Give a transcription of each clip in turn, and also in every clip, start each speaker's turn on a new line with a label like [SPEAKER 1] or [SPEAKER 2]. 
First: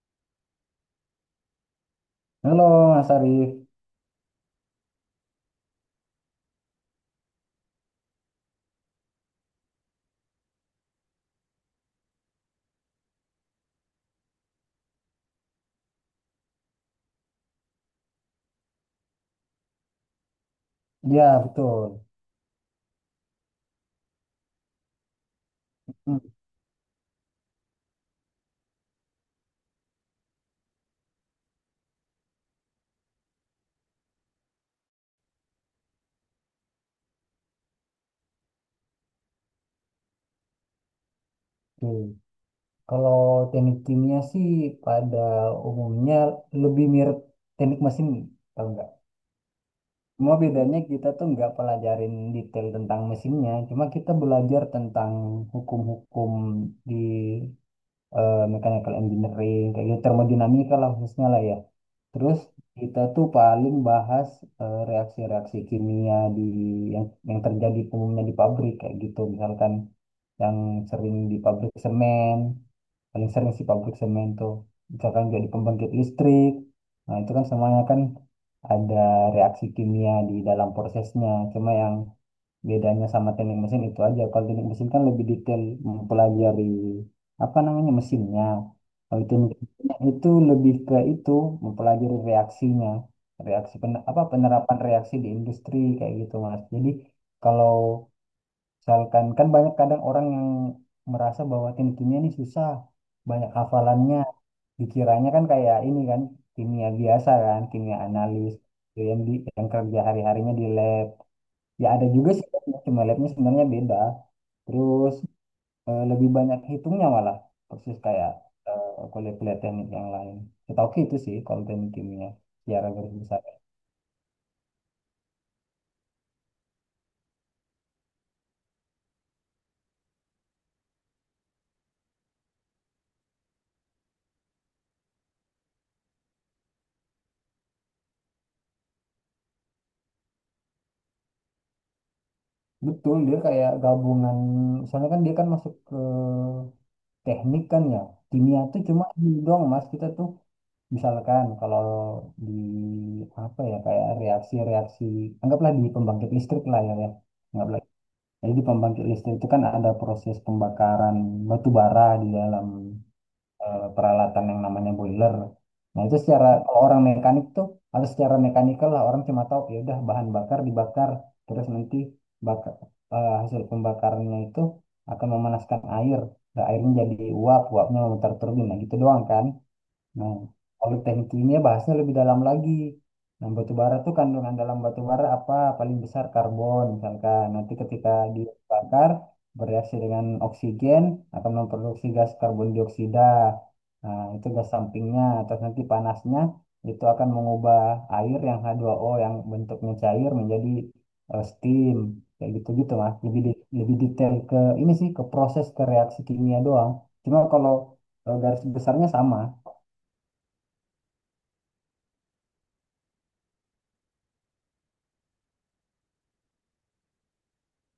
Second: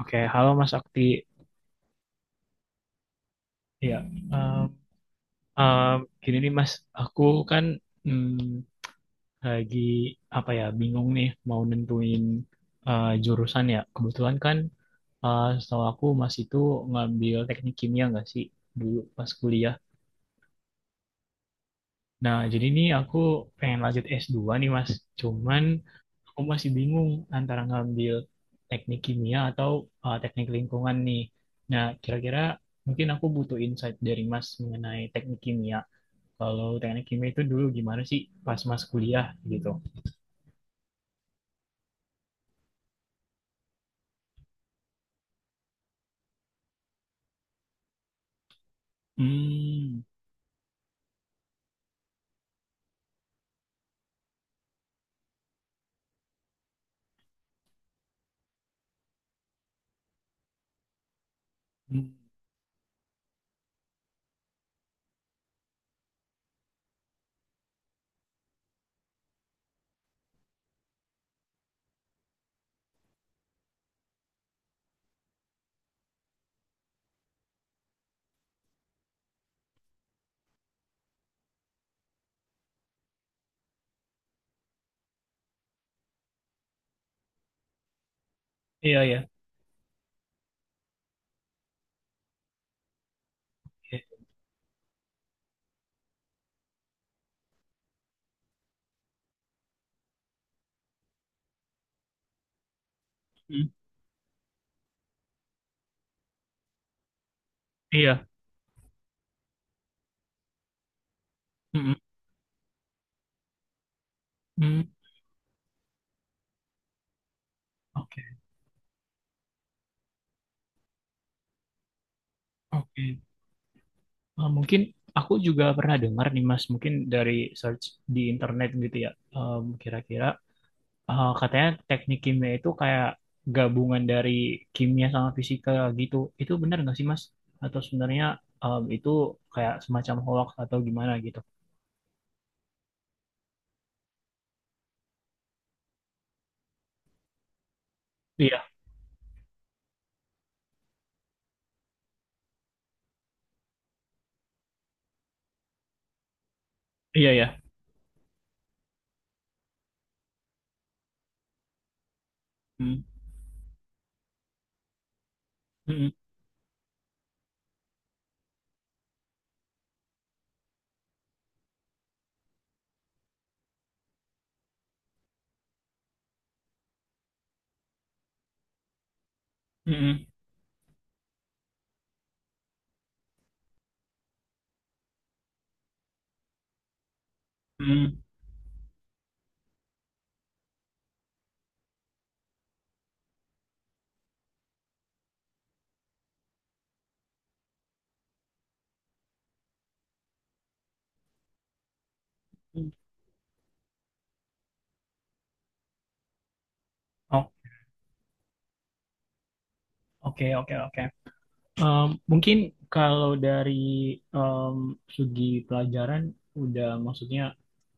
[SPEAKER 1] Oke, halo Mas Akti.
[SPEAKER 2] Halo Mas Arif,
[SPEAKER 1] Ya, em, em, gini nih Mas, aku kan mm, lagi apa ya bingung nih mau nentuin jurusan ya. Kebetulan kan setahu aku Mas itu ngambil teknik kimia nggak sih dulu pas kuliah.
[SPEAKER 2] ya betul.
[SPEAKER 1] Nah, jadi nih aku pengen lanjut S2 nih Mas. Cuman
[SPEAKER 2] Hmm,
[SPEAKER 1] aku masih bingung antara ngambil teknik kimia atau teknik lingkungan nih. Nah, kira-kira mungkin aku butuh insight dari Mas mengenai teknik kimia. Kalau teknik kimia itu dulu gimana sih pas mas kuliah gitu?
[SPEAKER 2] Oke. Kalau teknik kimia sih pada umumnya lebih mirip teknik mesin, kalau enggak.
[SPEAKER 1] Hmm.
[SPEAKER 2] Cuma bedanya kita tuh nggak pelajarin detail tentang mesinnya, cuma kita belajar tentang hukum-hukum di mechanical engineering, kayak gitu, termodinamika lah khususnya lah ya.
[SPEAKER 1] Hmm.
[SPEAKER 2] Terus kita tuh paling bahas reaksi-reaksi kimia di yang terjadi umumnya di pabrik kayak gitu. Misalkan yang sering di pabrik semen, paling sering sih pabrik semen tuh. Misalkan jadi pembangkit listrik. Nah, itu kan semuanya kan ada reaksi kimia di dalam prosesnya. Cuma yang bedanya sama teknik mesin itu aja, kalau teknik mesin kan lebih detail mempelajari apa namanya mesinnya,
[SPEAKER 1] Iya,
[SPEAKER 2] kalau
[SPEAKER 1] ya.
[SPEAKER 2] teknik kimia itu lebih ke itu, mempelajari reaksinya, reaksi
[SPEAKER 1] Iya.
[SPEAKER 2] pen- apa penerapan reaksi di industri kayak gitu, Mas. Jadi kalau misalkan kan banyak kadang orang yang merasa bahwa teknik kimia ini susah, banyak
[SPEAKER 1] Hmm.
[SPEAKER 2] hafalannya, dikiranya kan kayak ini kan kimia biasa, kan kimia
[SPEAKER 1] Iya.
[SPEAKER 2] analis yang di yang kerja hari-harinya di lab. Ya
[SPEAKER 1] Hmm.
[SPEAKER 2] ada juga sih, labnya, cuma labnya sebenarnya beda.
[SPEAKER 1] Hmm. Hmm.
[SPEAKER 2] Terus lebih banyak hitungnya malah, persis
[SPEAKER 1] Oke,
[SPEAKER 2] kayak kuliah-kuliah teknik yang lain. Setahu itu sih kalau teknik kimia secara garis
[SPEAKER 1] oke.
[SPEAKER 2] besar.
[SPEAKER 1] Ah, mungkin aku juga pernah dengar nih, Mas, mungkin dari search di internet gitu ya. Kira-kira ah, katanya teknik kimia itu kayak gabungan dari kimia sama fisika gitu. Itu benar nggak sih, Mas? Atau sebenarnya itu kayak semacam hoax atau gimana gitu?
[SPEAKER 2] Betul, dia kayak gabungan, soalnya kan dia kan masuk ke teknik kan ya. Kimia
[SPEAKER 1] Iya,
[SPEAKER 2] tuh cuma ini doang, Mas, kita tuh misalkan kalau di apa ya kayak reaksi-reaksi, anggaplah di pembangkit listrik lah ya, ya.
[SPEAKER 1] iya, ya.
[SPEAKER 2] Jadi di pembangkit listrik itu kan ada proses pembakaran batu bara di dalam
[SPEAKER 1] Hmm.
[SPEAKER 2] peralatan yang namanya boiler. Nah
[SPEAKER 1] Hmm.
[SPEAKER 2] itu secara kalau orang mekanik tuh atau secara mekanikal lah, orang cuma tahu ya udah bahan bakar dibakar, terus nanti bakar hasil pembakarannya itu akan memanaskan air. Nah, airnya jadi uap, uapnya memutar turbin. Nah gitu doang kan.
[SPEAKER 1] Hmm.
[SPEAKER 2] Nah, kalau teknik kimia bahasnya lebih dalam lagi. Nah, batu bara tuh kandungan dalam batu bara apa? Paling besar karbon misalkan. Nanti ketika
[SPEAKER 1] Hmm.
[SPEAKER 2] dibakar bereaksi dengan oksigen akan memproduksi gas karbon dioksida. Nah, itu gas sampingnya. Terus nanti panasnya itu akan mengubah air yang h dua o yang bentuknya cair menjadi steam. Kayak
[SPEAKER 1] Hmm.
[SPEAKER 2] gitu-gitu lah. Lebih di- lebih detail ke ini sih, ke proses ke reaksi kimia doang. Cuma
[SPEAKER 1] Oh,
[SPEAKER 2] kalau garis besarnya sama.
[SPEAKER 1] oke, oke, oke. Mungkin kalau dari em, segi pelajaran udah maksudnya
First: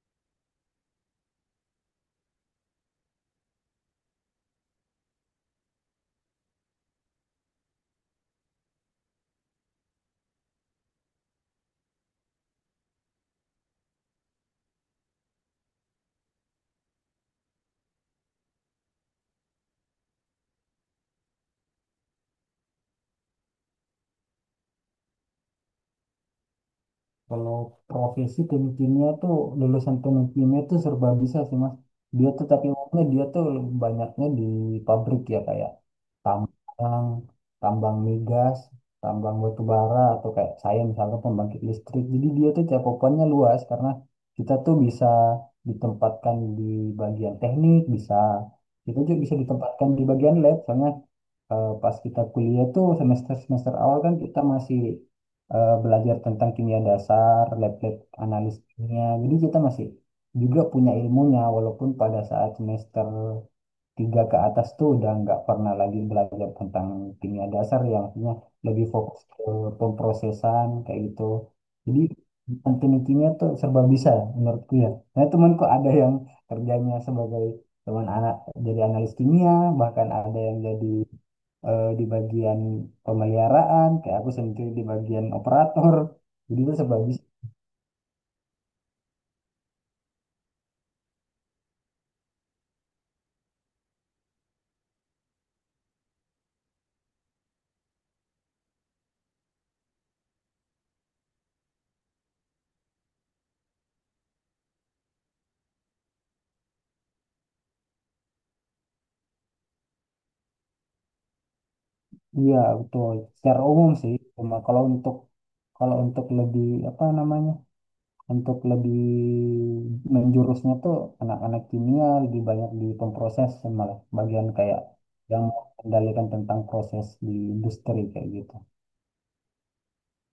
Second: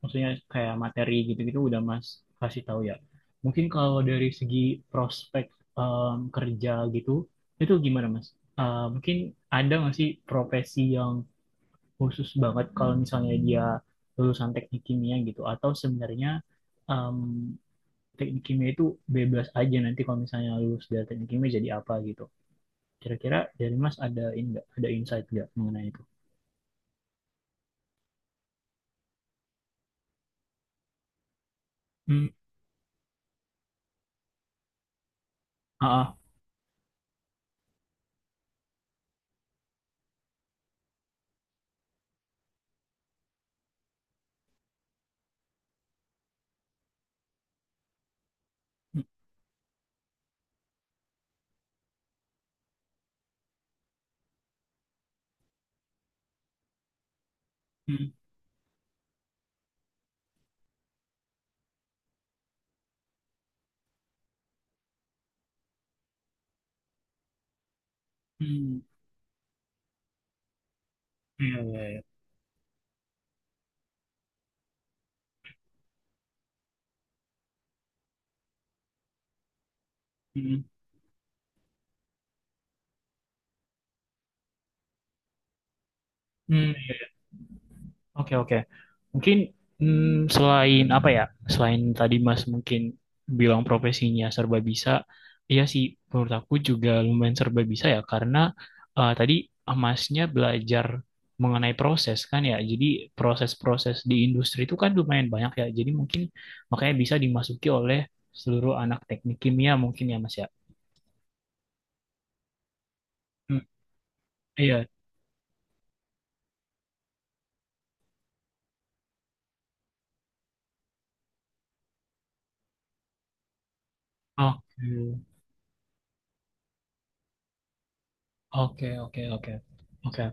[SPEAKER 1] maksudnya kayak materi gitu-gitu udah Mas kasih tahu ya. Mungkin kalau dari segi prospek kerja gitu itu gimana Mas? Mungkin ada nggak sih profesi yang khusus banget kalau misalnya dia lulusan teknik kimia gitu atau sebenarnya em, teknik kimia itu bebas aja nanti kalau misalnya lulus dari teknik kimia jadi apa gitu? Kira-kira dari Mas ada ini nggak? Ada insight nggak mengenai itu?
[SPEAKER 2] Kalau profesi tim kimia tuh, lulusan tim kimia tuh serba bisa sih, Mas.
[SPEAKER 1] Hmm,
[SPEAKER 2] Dia tuh tapi umumnya dia tuh banyaknya di pabrik ya, kayak
[SPEAKER 1] ah, ah.
[SPEAKER 2] tambang, tambang migas, tambang batu bara, atau kayak saya misalnya pembangkit listrik. Jadi dia tuh cakupannya luas karena kita tuh bisa ditempatkan di bagian teknik, bisa kita
[SPEAKER 1] Hmm,
[SPEAKER 2] juga bisa ditempatkan di bagian lab. Soalnya pas kita kuliah tuh semester-semester awal kan kita masih belajar tentang kimia dasar, lab-lab
[SPEAKER 1] hmm,
[SPEAKER 2] analis kimia. Jadi kita masih juga punya ilmunya walaupun pada saat semester 3 ke atas tuh udah nggak pernah lagi belajar tentang kimia dasar, yang artinya
[SPEAKER 1] hmm.
[SPEAKER 2] lebih fokus ke pemprosesan kayak gitu.
[SPEAKER 1] Iya, iya,
[SPEAKER 2] Jadi
[SPEAKER 1] iya.
[SPEAKER 2] tentang teknik kimia tuh serba bisa menurutku ya. Nah temanku ada yang kerjanya sebagai teman anak, jadi analis kimia, bahkan ada yang
[SPEAKER 1] Hmm,
[SPEAKER 2] jadi di bagian pemeliharaan, kayak aku sendiri di bagian operator. Jadi
[SPEAKER 1] hmm,
[SPEAKER 2] itu sebab
[SPEAKER 1] iya. Oke, oke. Mungkin selain apa ya? Selain tadi Mas mungkin bilang profesinya serba bisa, iya sih menurut aku juga lumayan serba bisa ya karena tadi Masnya belajar mengenai proses kan ya. Jadi proses-proses di industri itu kan lumayan banyak ya. Jadi mungkin makanya bisa dimasuki oleh seluruh anak teknik kimia mungkin ya Mas ya.
[SPEAKER 2] iya betul.
[SPEAKER 1] Hmm,
[SPEAKER 2] Secara umum sih, cuma kalau
[SPEAKER 1] iya.
[SPEAKER 2] untuk lebih apa namanya, untuk lebih menjurusnya tuh, anak-anak kimia lebih banyak di pemproses, malah bagian kayak
[SPEAKER 1] Oke.
[SPEAKER 2] yang mengendalikan tentang proses di industri kayak gitu.
[SPEAKER 1] Oke, oke, oke. Oke.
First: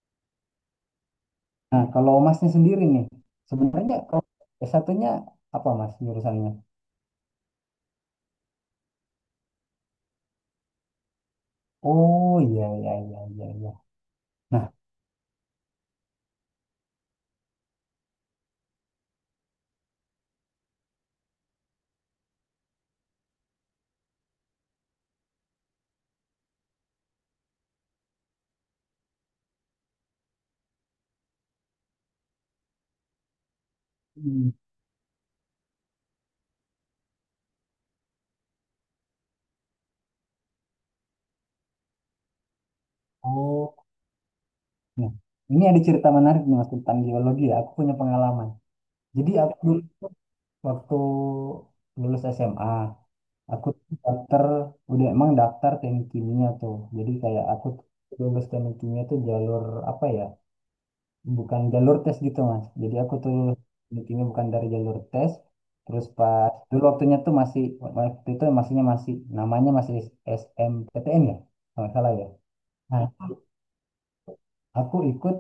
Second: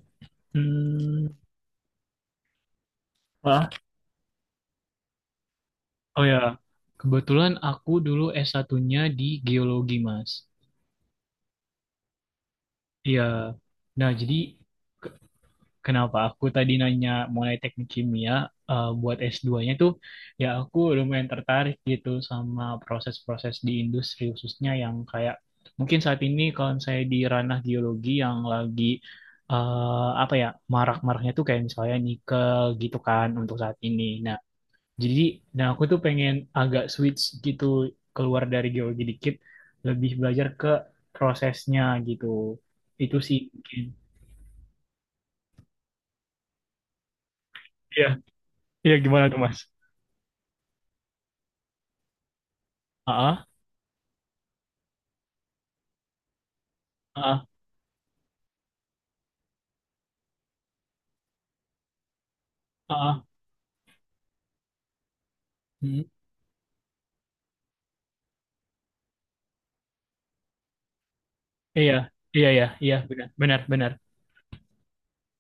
[SPEAKER 1] Hmm.
[SPEAKER 2] Nah, kalau masnya sendiri nih, sebenarnya kalau s 1 apa, Mas,
[SPEAKER 1] Oh ya,
[SPEAKER 2] jurusannya?
[SPEAKER 1] kebetulan aku dulu S1-nya di geologi, Mas.
[SPEAKER 2] Oh iya iya iya
[SPEAKER 1] Iya.
[SPEAKER 2] iya iya.
[SPEAKER 1] Nah, jadi
[SPEAKER 2] Nah,
[SPEAKER 1] ke- kenapa aku tadi nanya mulai teknik kimia buat S2-nya tuh ya aku lumayan tertarik gitu sama proses-proses di industri khususnya yang kayak mungkin saat ini kalau saya di ranah geologi yang lagi apa ya marak-maraknya tuh kayak misalnya nikel gitu kan untuk saat ini. Nah, Jadi, nah aku tuh pengen agak switch gitu keluar dari geologi dikit, lebih belajar ke prosesnya gitu. Itu sih mungkin.
[SPEAKER 2] oh, nah, ini ada cerita menarik nih, Mas, tentang geologi ya. Aku punya
[SPEAKER 1] Iya,
[SPEAKER 2] pengalaman.
[SPEAKER 1] iya gimana
[SPEAKER 2] Jadi
[SPEAKER 1] tuh
[SPEAKER 2] aku
[SPEAKER 1] Mas?
[SPEAKER 2] dulu tuh waktu lulus SMA,
[SPEAKER 1] Ah,
[SPEAKER 2] aku tuh daftar udah emang daftar teknik kimia tuh. Jadi kayak
[SPEAKER 1] ah,
[SPEAKER 2] aku tuh lulus teknik kimia tuh jalur apa ya? Bukan jalur tes gitu, Mas. Jadi aku
[SPEAKER 1] ah,
[SPEAKER 2] tuh lulus teknik kimia bukan dari jalur tes. Terus
[SPEAKER 1] hmm,
[SPEAKER 2] pas dulu waktunya tuh masih waktu itu masihnya masih namanya masih SMPTN ya, kalau
[SPEAKER 1] iya,
[SPEAKER 2] nggak salah ya.
[SPEAKER 1] iya, iya, iya,
[SPEAKER 2] Nah,
[SPEAKER 1] benar, benar, benar.
[SPEAKER 2] aku ikut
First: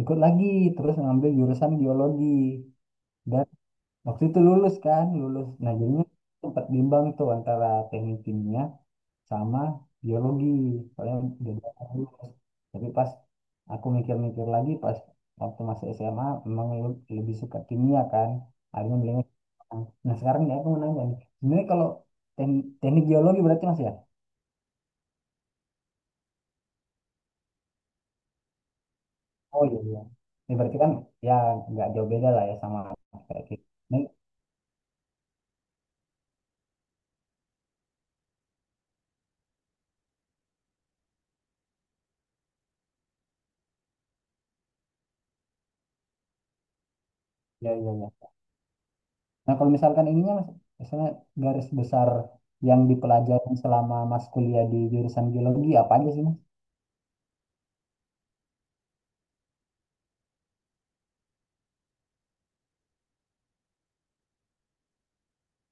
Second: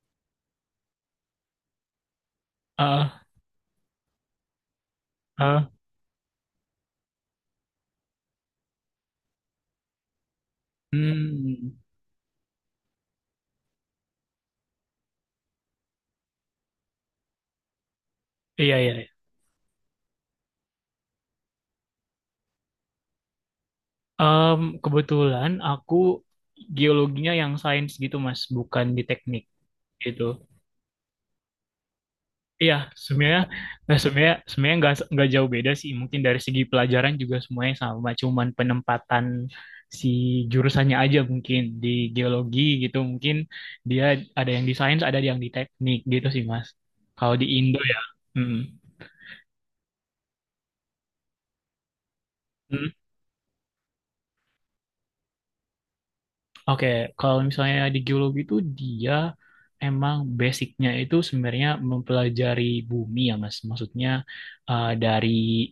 [SPEAKER 2] ikut lagi terus ngambil jurusan biologi
[SPEAKER 1] Ah,
[SPEAKER 2] dan waktu itu lulus kan lulus,
[SPEAKER 1] ah,
[SPEAKER 2] nah jadinya sempat bimbang tuh antara teknik kimia sama biologi, soalnya beda
[SPEAKER 1] hmm,
[SPEAKER 2] kan lulus, tapi pas aku mikir-mikir lagi pas waktu masih SMA memang lu- lebih suka kimia kan,
[SPEAKER 1] iya, iya.
[SPEAKER 2] akhirnya
[SPEAKER 1] Iya.
[SPEAKER 2] milihnya kimia. Nah sekarang nih aku mau nanya nih, sebenarnya kalau teknik, teknik biologi berarti, Mas, ya?
[SPEAKER 1] Kebetulan aku geologinya yang sains gitu Mas, bukan di teknik
[SPEAKER 2] Oh iya iya.
[SPEAKER 1] gitu.
[SPEAKER 2] Ini berarti kan ya nggak jauh beda lah ya
[SPEAKER 1] Iya,
[SPEAKER 2] sama
[SPEAKER 1] sebenarnya
[SPEAKER 2] kayak gitu.
[SPEAKER 1] nah sebenarnya sebenarnya nggak jauh beda sih. Mungkin dari segi pelajaran juga semuanya sama, cuman penempatan si jurusannya aja mungkin di geologi gitu mungkin dia ada yang di sains, ada yang di teknik gitu sih, Mas. Kalau di
[SPEAKER 2] Iya,
[SPEAKER 1] Indo
[SPEAKER 2] iya,
[SPEAKER 1] ya.
[SPEAKER 2] iya.
[SPEAKER 1] Mm.
[SPEAKER 2] Nah, kalau misalkan ininya, Mas, misalnya garis besar yang dipelajari selama Mas kuliah di jurusan geologi, apa aja sih, Mas?
[SPEAKER 1] Oke, kalau misalnya di geologi itu dia emang basicnya itu sebenarnya mempelajari bumi ya Mas. Maksudnya dari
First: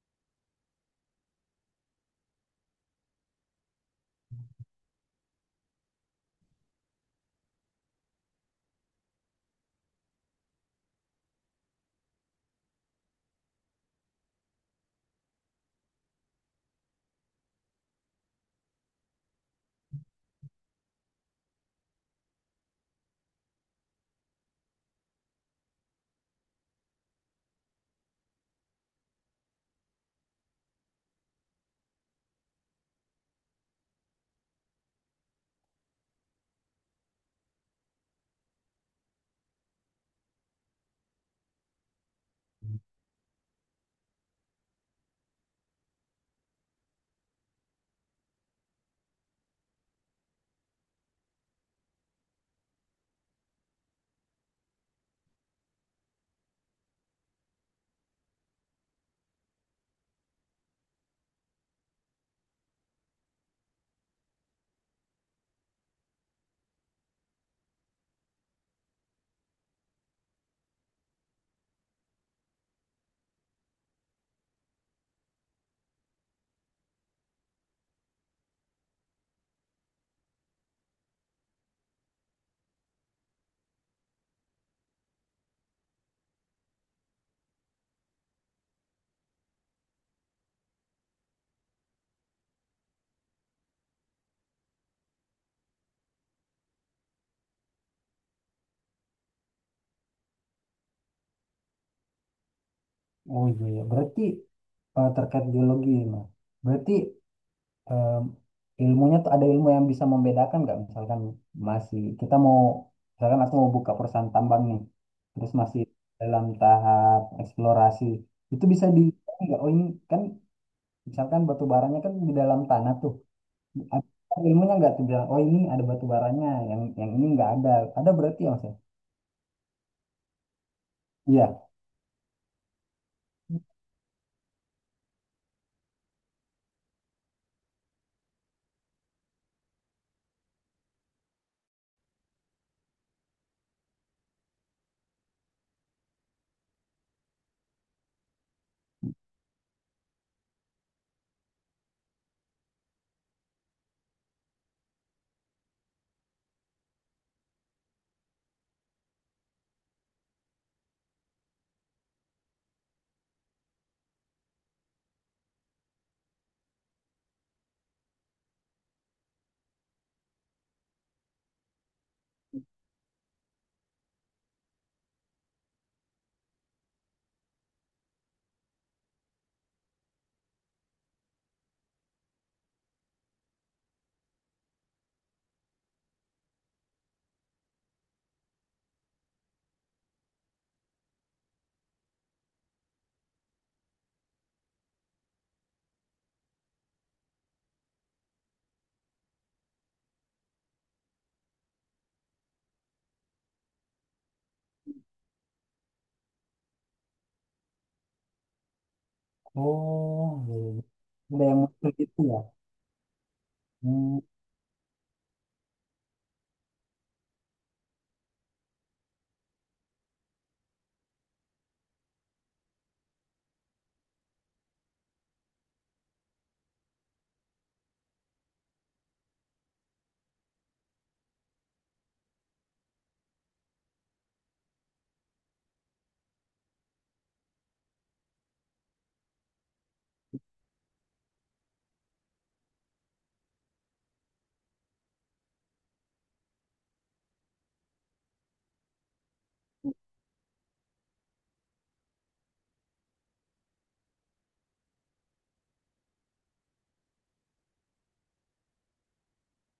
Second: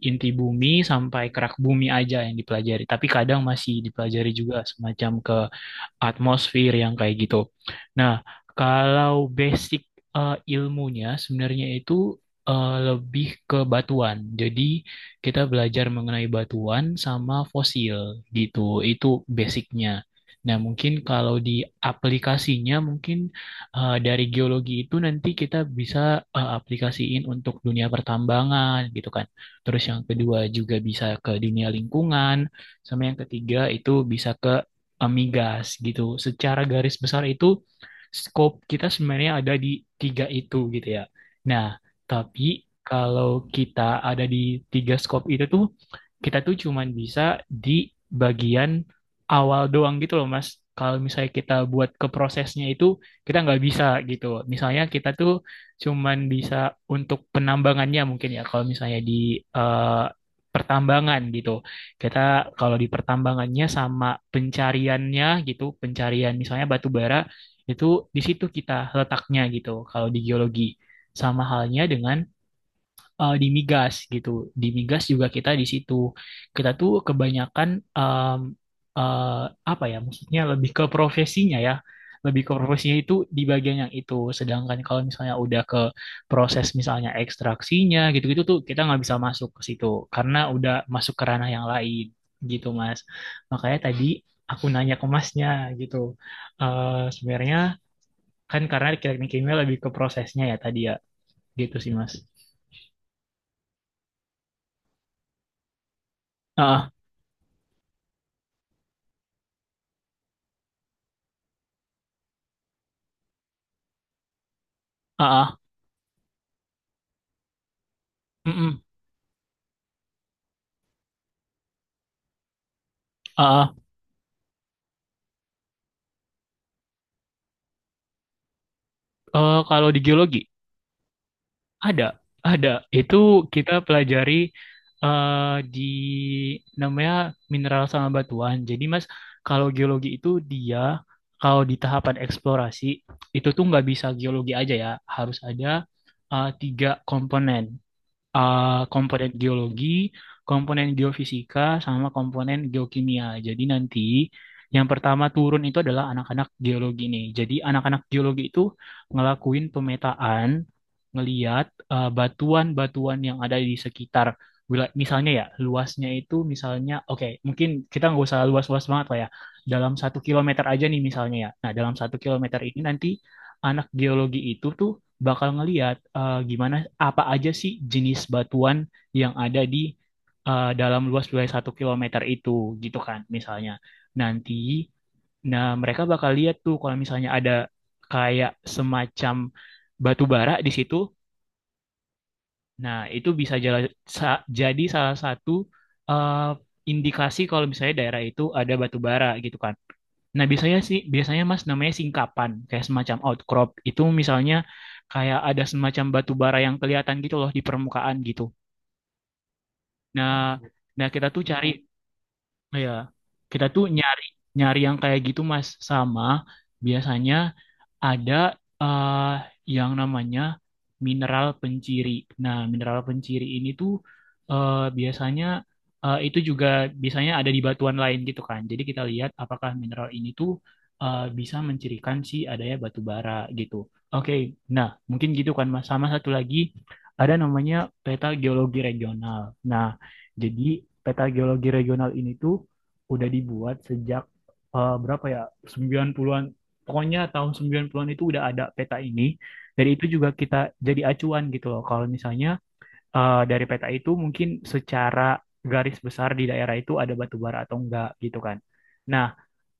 [SPEAKER 1] inti bumi sampai kerak bumi aja yang dipelajari. Tapi kadang masih dipelajari juga semacam ke atmosfer yang kayak gitu. Nah, kalau basic ilmunya sebenarnya itu lebih ke batuan. Jadi kita belajar mengenai batuan sama fosil gitu. Itu basicnya. Nah, mungkin kalau di aplikasinya mungkin dari geologi itu nanti kita bisa aplikasiin untuk dunia pertambangan gitu kan. Terus yang kedua juga bisa ke dunia lingkungan, sama yang ketiga itu bisa ke Amigas gitu. Secara garis besar itu scope kita sebenarnya ada di tiga itu gitu ya. Nah, tapi kalau kita ada di tiga scope itu tuh kita tuh cuman bisa di bagian awal doang gitu loh Mas. Kalau misalnya kita buat ke prosesnya itu kita nggak bisa gitu. Misalnya kita tuh cuman bisa untuk penambangannya mungkin ya kalau misalnya di eh, pertambangan gitu. Kita kalau di pertambangannya sama pencariannya gitu, pencarian misalnya batu bara itu di situ kita letaknya gitu kalau di geologi. Sama halnya dengan di migas gitu. Di migas juga kita di situ. Kita tuh kebanyakan em, eh, apa ya maksudnya lebih ke profesinya ya. Lebih ke profesinya itu di bagian yang itu. Sedangkan kalau misalnya udah ke proses misalnya ekstraksinya gitu-gitu tuh kita nggak bisa masuk ke situ karena udah masuk ke ranah yang lain gitu Mas. Makanya tadi aku nanya ke Masnya gitu. Sebenarnya kan karena teknik kimia lebih ke prosesnya ya tadi ya. Gitu sih Mas.
[SPEAKER 2] Oh iya, iya. Berarti terkait geologi, Mas.
[SPEAKER 1] Ah,
[SPEAKER 2] Berarti eh, ilmunya tuh ada ilmu yang bisa membedakan nggak? Misalkan masih, kita mau, misalkan aku mau buka perusahaan tambang nih,
[SPEAKER 1] ah,
[SPEAKER 2] terus
[SPEAKER 1] ah.
[SPEAKER 2] masih dalam tahap eksplorasi, itu
[SPEAKER 1] Mm-mm.
[SPEAKER 2] bisa di, nggak? Oh ini kan, misalkan batu baranya kan di dalam tanah tuh,
[SPEAKER 1] Ah,
[SPEAKER 2] apa ilmunya nggak tuh bilang, oh ini ada batu baranya, yang ini nggak ada. Ada berarti ya, Mas, ya?
[SPEAKER 1] kalau di geologi
[SPEAKER 2] Iya.
[SPEAKER 1] ada, ada. Itu kita pelajari di namanya mineral sama batuan. Jadi Mas, kalau geologi itu dia kalau di tahapan eksplorasi itu tuh nggak bisa geologi aja ya, harus ada tiga komponen. eh, Komponen geologi, komponen geofisika, sama komponen geokimia. Jadi nanti yang pertama turun itu adalah anak-anak geologi nih. Jadi anak-anak geologi itu ngelakuin pemetaan, ngeliat batuan-batuan yang ada di sekitar wilayah. Misalnya ya, luasnya itu misalnya, oke, mungkin kita nggak usah luas-luas banget lah ya. Dalam 1 kilometer aja nih misalnya ya. Nah, dalam 1 kilometer ini nanti anak geologi itu tuh bakal ngelihat gimana apa aja sih jenis batuan yang ada di dalam luas wilayah 1 kilometer itu gitu kan misalnya. Nanti nah mereka bakal lihat tuh kalau misalnya ada kayak semacam batu bara di situ. Nah, itu bisa jadi salah satu eh, indikasi kalau misalnya daerah itu ada batu bara gitu kan. Nah, biasanya sih, biasanya Mas namanya singkapan, kayak semacam outcrop. Itu misalnya kayak ada semacam batu bara yang kelihatan gitu loh di permukaan gitu. Nah,
[SPEAKER 2] Oh, iya, iya.
[SPEAKER 1] nah kita
[SPEAKER 2] Ada
[SPEAKER 1] tuh
[SPEAKER 2] yang
[SPEAKER 1] cari,
[SPEAKER 2] muncul gitu ya?
[SPEAKER 1] ya, kita tuh
[SPEAKER 2] Hmm,
[SPEAKER 1] nyari, nyari yang kayak gitu Mas. Sama biasanya ada eh, yang namanya mineral penciri. Nah, mineral penciri ini tuh biasanya itu juga biasanya ada di batuan lain gitu kan. Jadi kita lihat apakah mineral ini tuh bisa mencirikan si adanya batu bara gitu. Oke, nah mungkin gitu kan Mas. Sama satu lagi ada namanya peta geologi regional. Nah, jadi peta geologi regional ini tuh udah dibuat sejak berapa ya? 90-an. Pokoknya tahun 90-an itu udah ada peta ini. Dari itu juga kita jadi acuan gitu loh. Kalau misalnya dari peta itu mungkin secara garis besar di daerah itu ada batu bara atau enggak gitu kan. Nah,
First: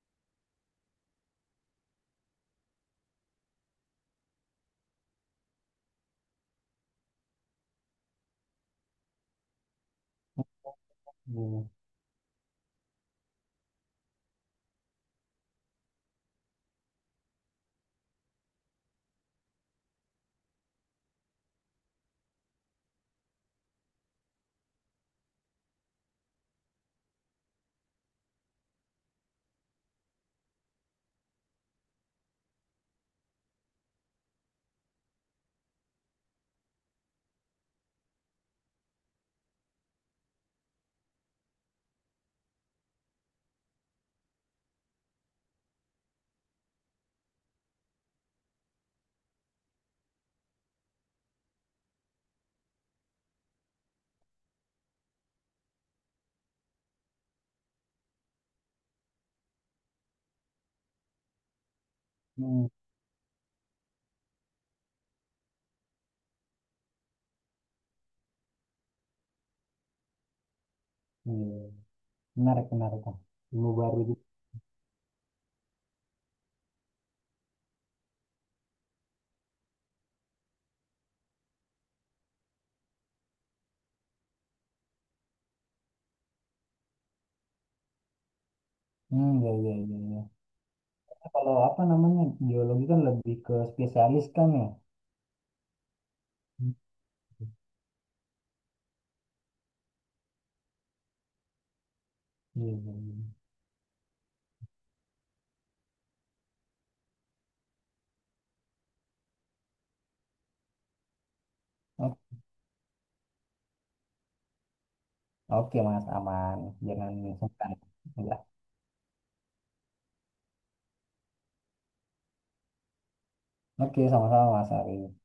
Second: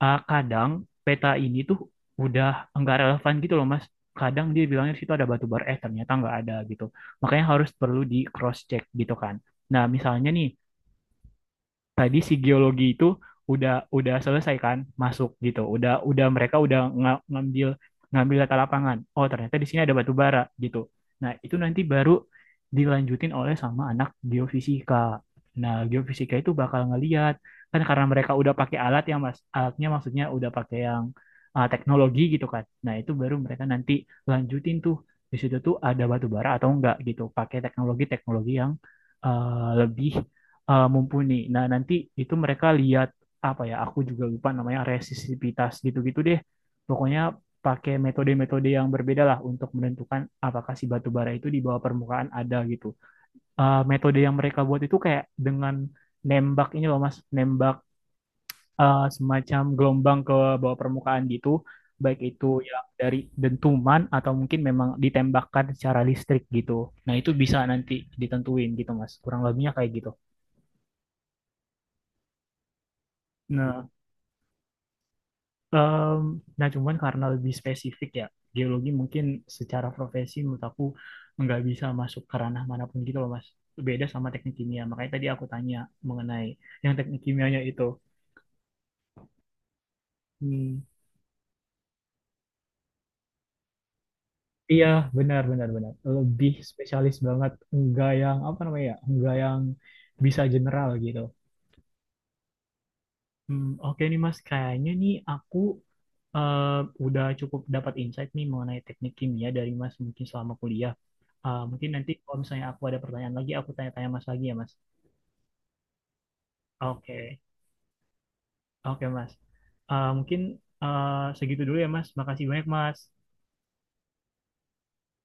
[SPEAKER 1] kadang peta ini tuh udah enggak relevan gitu loh Mas. Kadang dia bilangnya di situ ada batu bara, eh ternyata enggak ada gitu. Makanya harus perlu di cross check gitu kan. Nah, misalnya nih
[SPEAKER 2] iya.
[SPEAKER 1] tadi si geologi itu udah selesai kan masuk gitu udah mereka udah ngambil ngambil data lapangan oh ternyata di sini ada batu bara gitu. Nah itu nanti baru dilanjutin oleh sama anak geofisika. Nah geofisika itu bakal ngeliat kan karena mereka udah pakai alat yang mas alatnya maksudnya udah pakai yang teknologi gitu kan. Nah itu baru mereka nanti lanjutin tuh di situ tuh ada batu bara atau enggak gitu pakai teknologi-teknologi yang lebih mumpuni. Nah, nanti itu mereka lihat apa ya? Aku juga lupa namanya resistivitas gitu-gitu deh. Pokoknya pakai metode-metode yang berbeda lah untuk menentukan apakah si batu bara itu di bawah permukaan ada gitu. Metode yang mereka buat itu kayak dengan nembak ini loh Mas, nembak semacam gelombang ke bawah permukaan gitu, baik itu
[SPEAKER 2] Hmm,
[SPEAKER 1] yang dari dentuman atau mungkin memang ditembakkan secara listrik gitu. Nah, itu bisa nanti ditentuin gitu Mas, kurang lebihnya kayak gitu.
[SPEAKER 2] iya. Menarik, menarik, Kak. Ilmu
[SPEAKER 1] Nah,
[SPEAKER 2] baru gitu.
[SPEAKER 1] Em, nah, cuman karena lebih spesifik ya, geologi mungkin secara profesi menurut aku nggak bisa masuk ke ranah manapun gitu loh, Mas. Beda sama teknik kimia. Makanya tadi aku tanya mengenai yang teknik kimianya itu.
[SPEAKER 2] Hmm, iya, iya, iya, iya.
[SPEAKER 1] Hmm.
[SPEAKER 2] Karena kalau apa namanya, geologi kan lebih ke spesialis kan ya?
[SPEAKER 1] Iya, benar, benar, benar. Lebih
[SPEAKER 2] Hmm,
[SPEAKER 1] spesialis banget. Nggak yang, apa namanya ya, nggak yang bisa general gitu.
[SPEAKER 2] iya, iya, iya.
[SPEAKER 1] Hmm, oke nih, Mas. Kayaknya nih aku eh, udah cukup dapat insight nih mengenai teknik kimia dari Mas mungkin selama kuliah. Mungkin nanti
[SPEAKER 2] O-
[SPEAKER 1] kalau misalnya aku ada pertanyaan lagi, aku tanya-tanya Mas lagi ya Mas.
[SPEAKER 2] Oke, Mas, aman. Jangan
[SPEAKER 1] Oke,
[SPEAKER 2] sungkan. Ya.
[SPEAKER 1] Oke Mas. Mungkin eh, segitu dulu ya Mas. Makasih banyak Mas.
[SPEAKER 2] Oke, sama-sama, Mas Ari.